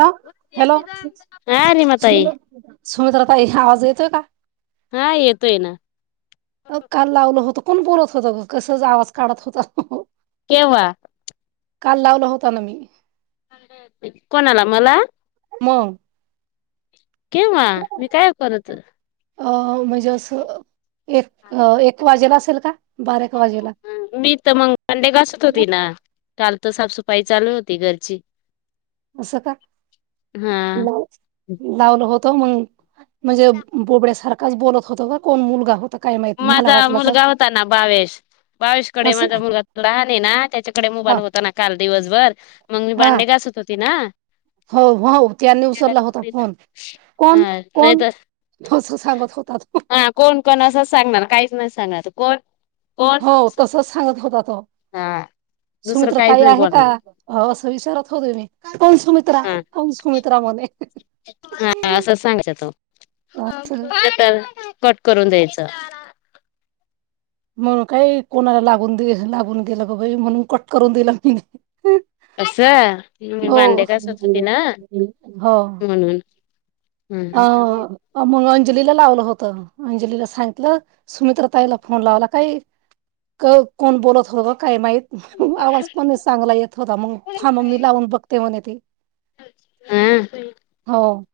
ह हॅलो हा निमाताई सुमित्रा त आवाज येतोय का हा येतोय ना अ काल लावलं होतं कोण बोलत होत ग कस आवाज काढत होता केव्हा काल लावला होता ना मी कोणा आला मला मग केिंव्हा मी काय करत अ म्हणजे असं एक एक वाजेला असेल का बारा एक वाजेला मी तर मग मडे घासत होती ना चाल तर साफसफाई चालू होती घरची असं का हा लाव लावलं होत मग म्हणजे बोबड्यासारखाच बोलत होत का कोण मुलगा होता काय माहित मला माझा वाटलं काय मुलगा होता ना बावेश बावीशकडे असं माझा मुलगा राहले ना त्याच्याकडे हा मोबाईल होता ना काल दिवसभर मग मी हा बांडे घास ती ना अ हो हो त्यांनी उचलला होता फोन कोण नाही कोण तर असं सांगत होता तो हा कोण कोण असं सांगणार काहीच नाही सांगणार कोण कोण हो तसच सांगत होता तो हा दुसरं सुमित्र काहीच ताई नाही आहे का बोलणार असं विचारत होते मी कोण सुमित्र. हा सुमित्रा म्हणे. हा असं सांगच तो तर. कट करून द्यायचं. मग काही कोणाला लागून दे लागून गेलं ग बाई म्हणून कट करून दिला मी नाही. असं मी हो भांडे घासत होती ना हो. म्हणून ह आ म. अंजलीला लावलं होत अंजलीला सांगितलं सुमित्र ताईला फोन लावला काही. क कोण बोलत होत काय माहीित. आवाज पण चांगला येत होता मग थांब मी लावून बघते म्हणे ते. हा हो.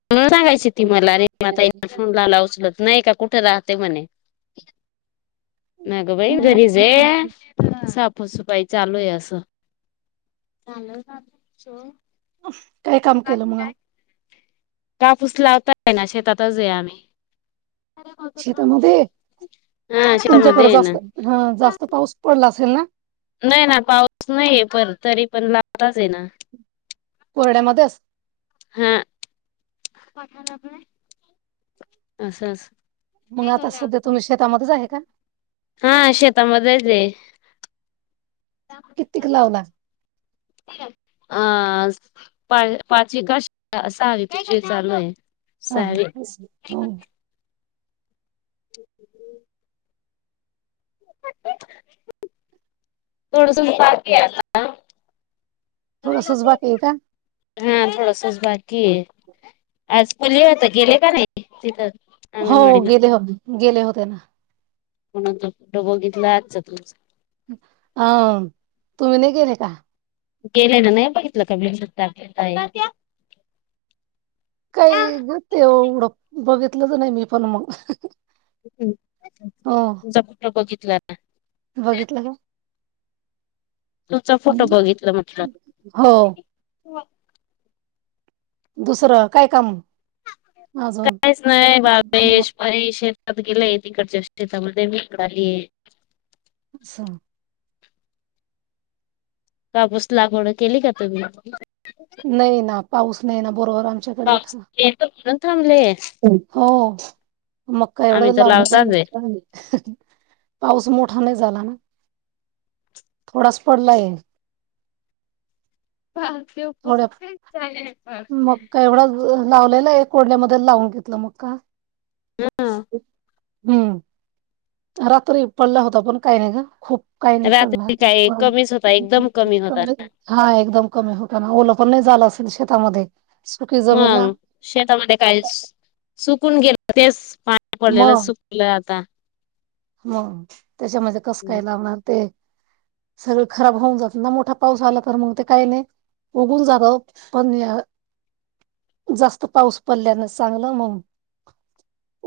सांगायची ती मला रे मता या फोन लाला उचल. नाही का कुठे राहते म्हणे. नागो बाई जरीज. सपाई चालू आहे अस चा. काय काम केलं मग. कापूस लावता आहे ना शेतातच आहे आम्ही. शेतामध्ये? ह शेता तुमच्याकडे मध्येध्ये ना. जास्त ह जास्त पाऊस पडला असेल ना नाही ना पाऊस नाहीय पण तरी पण लाताच ये ना. कोरड्यामध्येच. हा. अस अस मग आता सध्या तुम्ही शेतामध्येच आहे का हा शेतामध्ये. तेे. किती क लावला. अ पा पाचवी काश असा हवी प चालू आहे. हा सहावी हा हो. [unintelligible] थोडसं बाकी आहे अजून. थोडसच बाकी आहे का हा थोडसच बाकी की आज खुली होता गेले का नाही तिथं. हो अंगणवाडी गेले होते गेले होते ना. कोणा त फोटो बघितला आच तुमच. अ तुम्ही नाही गेले का. गेले ना नाही बघितलं काीा काही घ एवढं बघितलंच नाही मी पण मग. हो तुमचा फोटो बघितला ना. बघितलं का तुमचा फोटो हम्म. बघितलं म्हटलं. हो दुसरं काय काम. अजून काहीच नाही बाबेश परेश. आता गेलाय त तिकडच्या शेतामध्ये मी इकड आली आहे. सा कापूस लागवड केली का तुम्ही. नाही ना पाऊस नाही ना बरोबर आमच्याकडे पाऊस इथं. येतो म्हणून थांबले हो. मक्का आम्ही एवढं तर लावलेला लावताच आहे पाऊस मोठा नाही झाला ना. थोडाच पडला आहे. बा ते प. मक्का का एवढा लावलेला कोडल्या मध्ये लावून घेतलं मक्का. हा [inaudible] हम्म रात्री पडला होता पण काही नाही का खूप काही नाही पडणार रात्री काय कमीच होता एकदम कमी होता हा एकदम कमी होताना ओल झालं असेल शेतामध्ये जमीन ना मग शेतामध्ये काहीच सुकून गेलं तेच पाणी पडलेलं सुकलं आता हो त्याच्यामध्ये कसं काय अजून लावणार ते सगळ खराब होऊन जात ना मोठा पाऊस आला तर मग ते काही नाही उगघून जाात पणणीया जास्त पाऊस पडल्यान चांगलं मग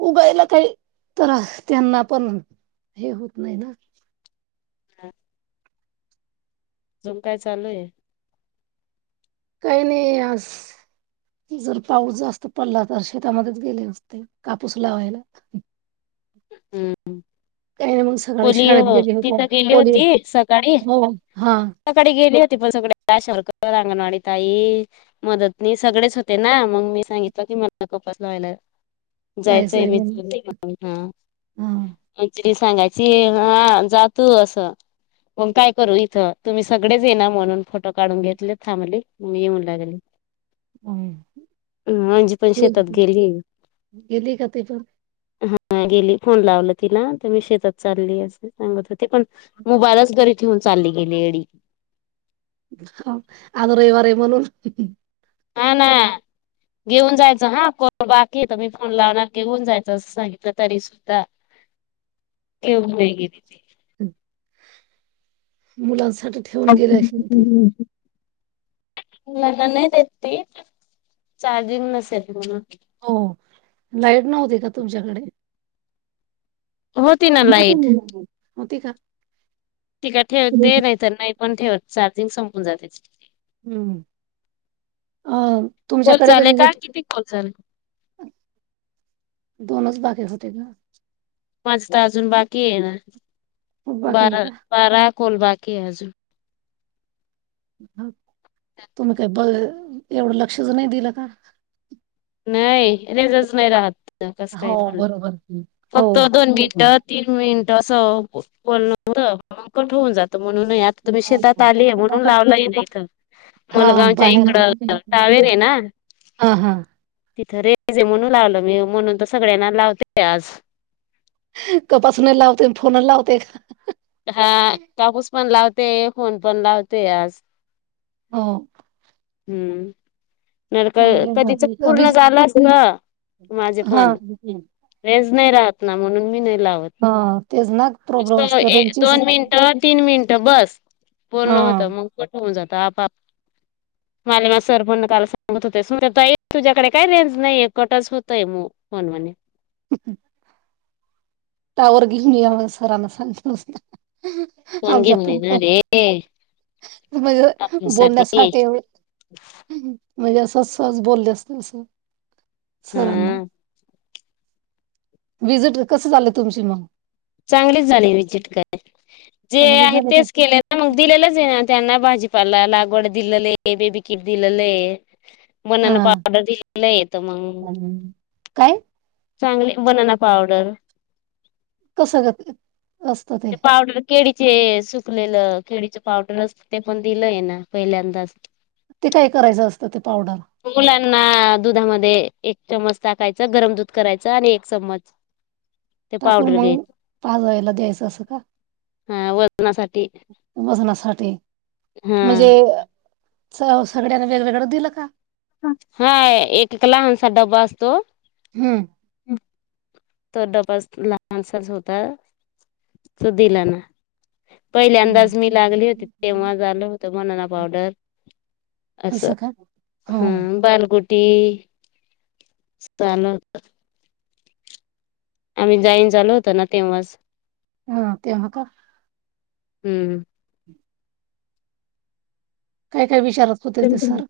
उगायला काही तर त्यांना पण हे होत नाही ना अजून काय चालू आहे काही नाही आज जर पाऊस जास्त पडला तर शेतामध्येच गेले असते कापूस लावायला हम्म काही नाही मग सकाळी शाळेत ओलीओ गेले होते तिथं गेली पोरी होती सकाळी हो हा सकाळी गेली होती पण सगळे शरकर अंगणवाडी ताई मदतनी सगळेच होते ना मग मी सांगितलं त मला कोपसला वयला जायचंय मी हा हा मजरी सांगायची हा त्यातू अससं मग काय करू इथं तुम्ही सगळेच ये ना म्हणून फोटो काढून घेतले थांबली मग येऊ लागले हम् आजी पण शेतात गेली गेली काती पण हा गेली फोन लावला तिला तर मी शेतात चालली अस सांगत होते पण मोबाईलच घरी ठेऊन चालली डी आज रविवार आहे म्हणून हा ना घेऊन जायचं हा को बाकी येत मी फोन लावणार घेऊन जायचं असं सांगितलं तरी सुद्धा येवग हेग मुलांसाठी ठेवून गेले असे ते [inaudible] नाही नाहीतेत त चार्जिंग नसेल म्हून हो लाईट नव्हती का तुमच्याकडे होती ना लाईट होती का त का ठेव ते नाहीतर नाही पण ठेवत चार्जिंग संपून जाते हम्म अ कॉल तुमच्याकडे झाले का किती कॉल झाले? दोनच बाकीे होते का माज तर अजून बाकी ये ना खूप बाकी आहे बारा का बारा कोल बाकी क अजुन तुम्ही काही ब एवढं लक्षच नाही दिलं का नाही रेजच नाही राहत कस हो काय बरोबर हो फक्त दोन मग मिनिट तीन मिनट ं बोलल हो म कट होऊन जात म्हणून आता तुम्ही शेतात आलीय म्हणून लावलाय तथ हा मलगावच्या बाहेर इकड तवेर आहे ना हा हा तिथं रेजे म्हणू लावलं मी म्हणून तर सगळ्यांना लावते आज कपासून लावते फोन लावते का हा काकूस पण लावते फोन पण लावते आज हो हम्म नर चांगले कधीच मग. आम्ही पूर्ण झालं अस माझे हा पणे नाही राहत ना म्हणून मी नाही हा तेच ना प्रॉब्लेम असते त्यांचीच दोन मिनट तीन मिनट बस पूर्ण हा होतं मग कठे होऊन जात आपाआप मला मा सर पण काला सांगत होतेस तुझ्याकडे काय रेंज नाही एकवटच होतय मग होन मणे ह टावर घेऊन या सरांना सांगलंत वगे म्हण ना रे म्हज आपल्यासाठी बोलण्यासाठी एवढ म्हणजे असं सहज बोलले असत असं सरांना हा. विजिट कसं झालं तुमची मग चांगलेच झाले विजिट कय जे चांगलं आहे झालं का? तेच केले ना मग दिलेलंच आहे ना त्यांना भाजी पला लागवाड दिलले बेबी किट दिलले बनना हा. पावडर दिलेलं येतं मग हम्म. काय चांगले वनना पावडर कसं कर ते पावडर केळी जे सुकलेलं केळीच पावडर असत ते पण दिलं आहे ना पहिल्यांदाच ते काय करायचं असतं ते पावडर? मुलांना दुधामध्ये एक चमच टाकायच गरम दूध करायच आणि एक चममच टाकून मग पाजयला यच अस का हा वजनासाठी वजनासाठी हा म्हणजे सगळ्यांना वेगवेगळं दिलं का हाय एक एक लहानसा डबा असतो हम्म तो डबा लहानसाच होता तो दिला ना पहिल्या अंदाज मी लागली होती तेव्हा झालं हम्म. होतं मनना पावडर असं हा हो. बालगुट टी सल आम्ही जाईन झालो होतो ना तेव्हाच. हा तेव्हा का? हम्म हम्म. काय काय विचारत होते ते सर.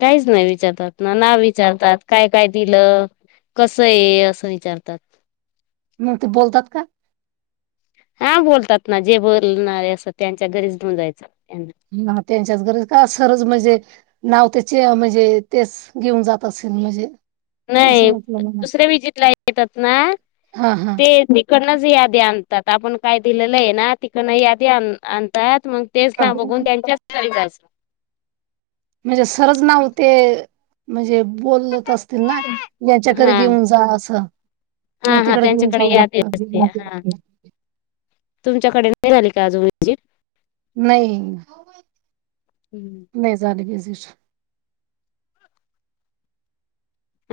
काहीच नाही विचारतात ना ना विचारतात काय काय दिलं कसये असं विचारतात. मग ते बोलतात का? हा बोलतात ना जे बोलणारे असं त्यांच्या घरीच घेऊन जायचं. त्यांना ह त्यांच्याच गरज का सरच म्हणजे. नाव त्याचे म्हणजे तेच घेऊन जात असेल म्हणजे नाही असं वाटलं मला. दुसऱ्या व्हिजीटला येतात ना हा हा. ते तिकडनच याद्या आन आपण काय दिलेलंय ना तिकंडन यादी आन आणतात. मग तेच ना बघून हा त्यांच्याच घरी जायच. म्हणजे सरच नाव ते म्हणजे बोलत असतील ना याच्याकडे हा घेऊन जा असं. मग हा हा तिकड घेऊन त्यांच्याकडे जावं लागत. तुमच्या निघाली का आज व्हिजिट नाही नाही झाली विजिट.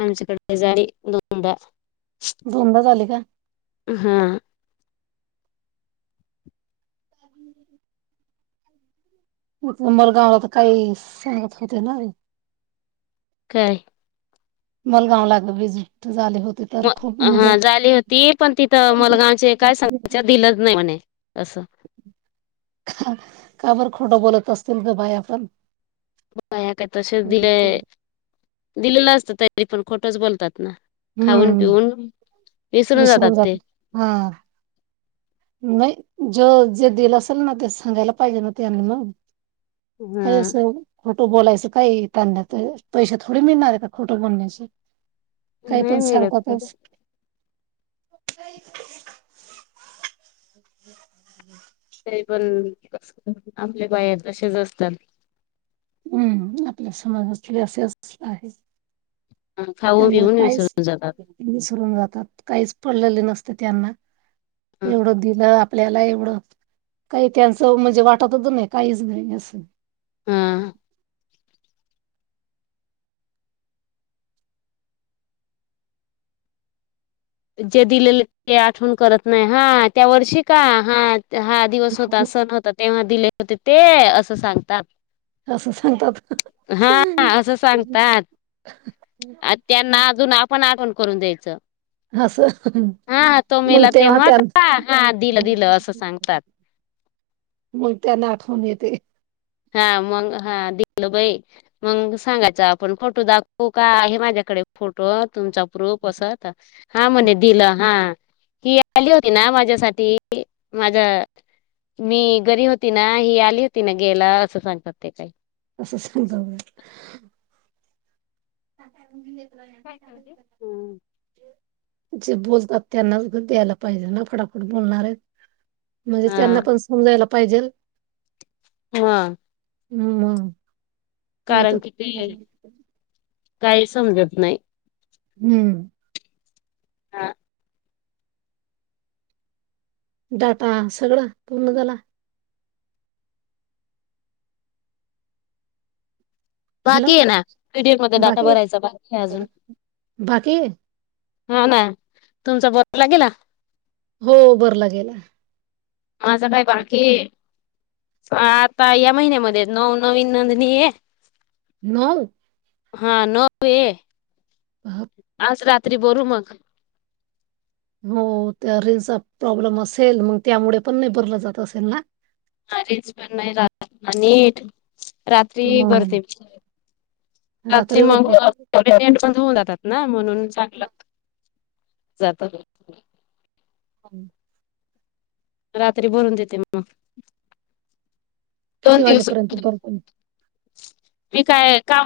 आमच्याकडे जाडी दोनदा. दोनदा झाले का? हा म-मरगावला तर काही सांगत होते ना. काय? मलगाव ला विजिट झाले होते. तर खूप म म्हणजे हा झाली होती पण तिथं मलगावचे काय सांगायच्या दिलं नाही म्हणे तसं का बर खोटं बोलत असतील गं बाया पण. ह काय तसेच दिले दिलेलं असत तरी पण खोटंच बोलतात खाऊन पिऊन विसरून जातात जात ते. हा नाही जे जे दिलं असेल ना ते सांगायला पाहिजे ना त्यांनी म. ह. बोलायचं काही त्यांना तर पैसे थोडे मिळणारेत का? खोटं बोलण्याचे. काय पण नाही मिळत सांगतात च. [unintelligible] [inaudible] नई पण आपल्या बाया तश्याच असतात. हम्म आपल्या समाजात जास्तीत जास्त असंच आहे. हा खाऊन त्यांना पिऊन काहीच विसरून जातात विसरून जातात, काहीच पडलेलं नसतं, त्यांना एवढं दिलं आपल्याला एवढं काही त्यांचं म्हणजे वाटतच नाही काहीच नाही असं. ह ह. जे दिलेलं ते आठवण करत नाही हा त्या वर्षी का? हा. हा दिवस होता सण होता तेव्हा दिले होते ते असं सांगतात. असं सांगतात हा असं सांगतात. अ त्यांना अजून आपण आठवण करून द्यायचं. असं हा तो मग मेला तेव्हा त्यां का हा दिलं दिलं असं सांगतात. मग त्यांना आठवन येते. हा मग हा दिलं बाई मग सांगायचं आपण फोटो दाखवू का आहे माझ्याक कडे फोटो तुमचा प्रूफ असंत हा म्हणे दिलं हा ही आली होती ना माझ्यासाठी माझ्या मी घरी होती ना ही आली हुती ना गेलं असं सांगतात ते काही. असं सांगत. [unintelligible] जे बोलतात त्यांनाच [unintelligible] द्यायला पाहिजे ना फडाफट बोलणारे. म्हणजे हा त्यांना पण [unintelligible] पाहिजेल. हा. हम् म तर. की ते काही समजत नाही. हम्म. हा. डाटा सगळं पूर्ण झाला. हॅलो बाकीये ना पीडीएफ मध्ये डाटा बाकी भरायचा बाकीये अजून. बाकी आहे? हा ना तुमचा [unintelligible] गेला. हो बोरला गेलाय. माझं काय बाकी. हं.. आता या महिन्यामध्ये नऊ नवीन नोंदणी आहे. नऊ. हा नऊ आज रात्री [unintelligible] मग हो त्या रिंगचा प्रॉब्लेम असेल मग त्यामुळे पण नाही भरलं जात असेल ना हा रेच पण नाही नीट रात्री मग भरते. रात्री मग भरते का पऊन जातात ना म्हणून चांगलं. जात. हम् रात्री भरून देते मग. किती वाजेपर्यंत भरपण. मी काय काम.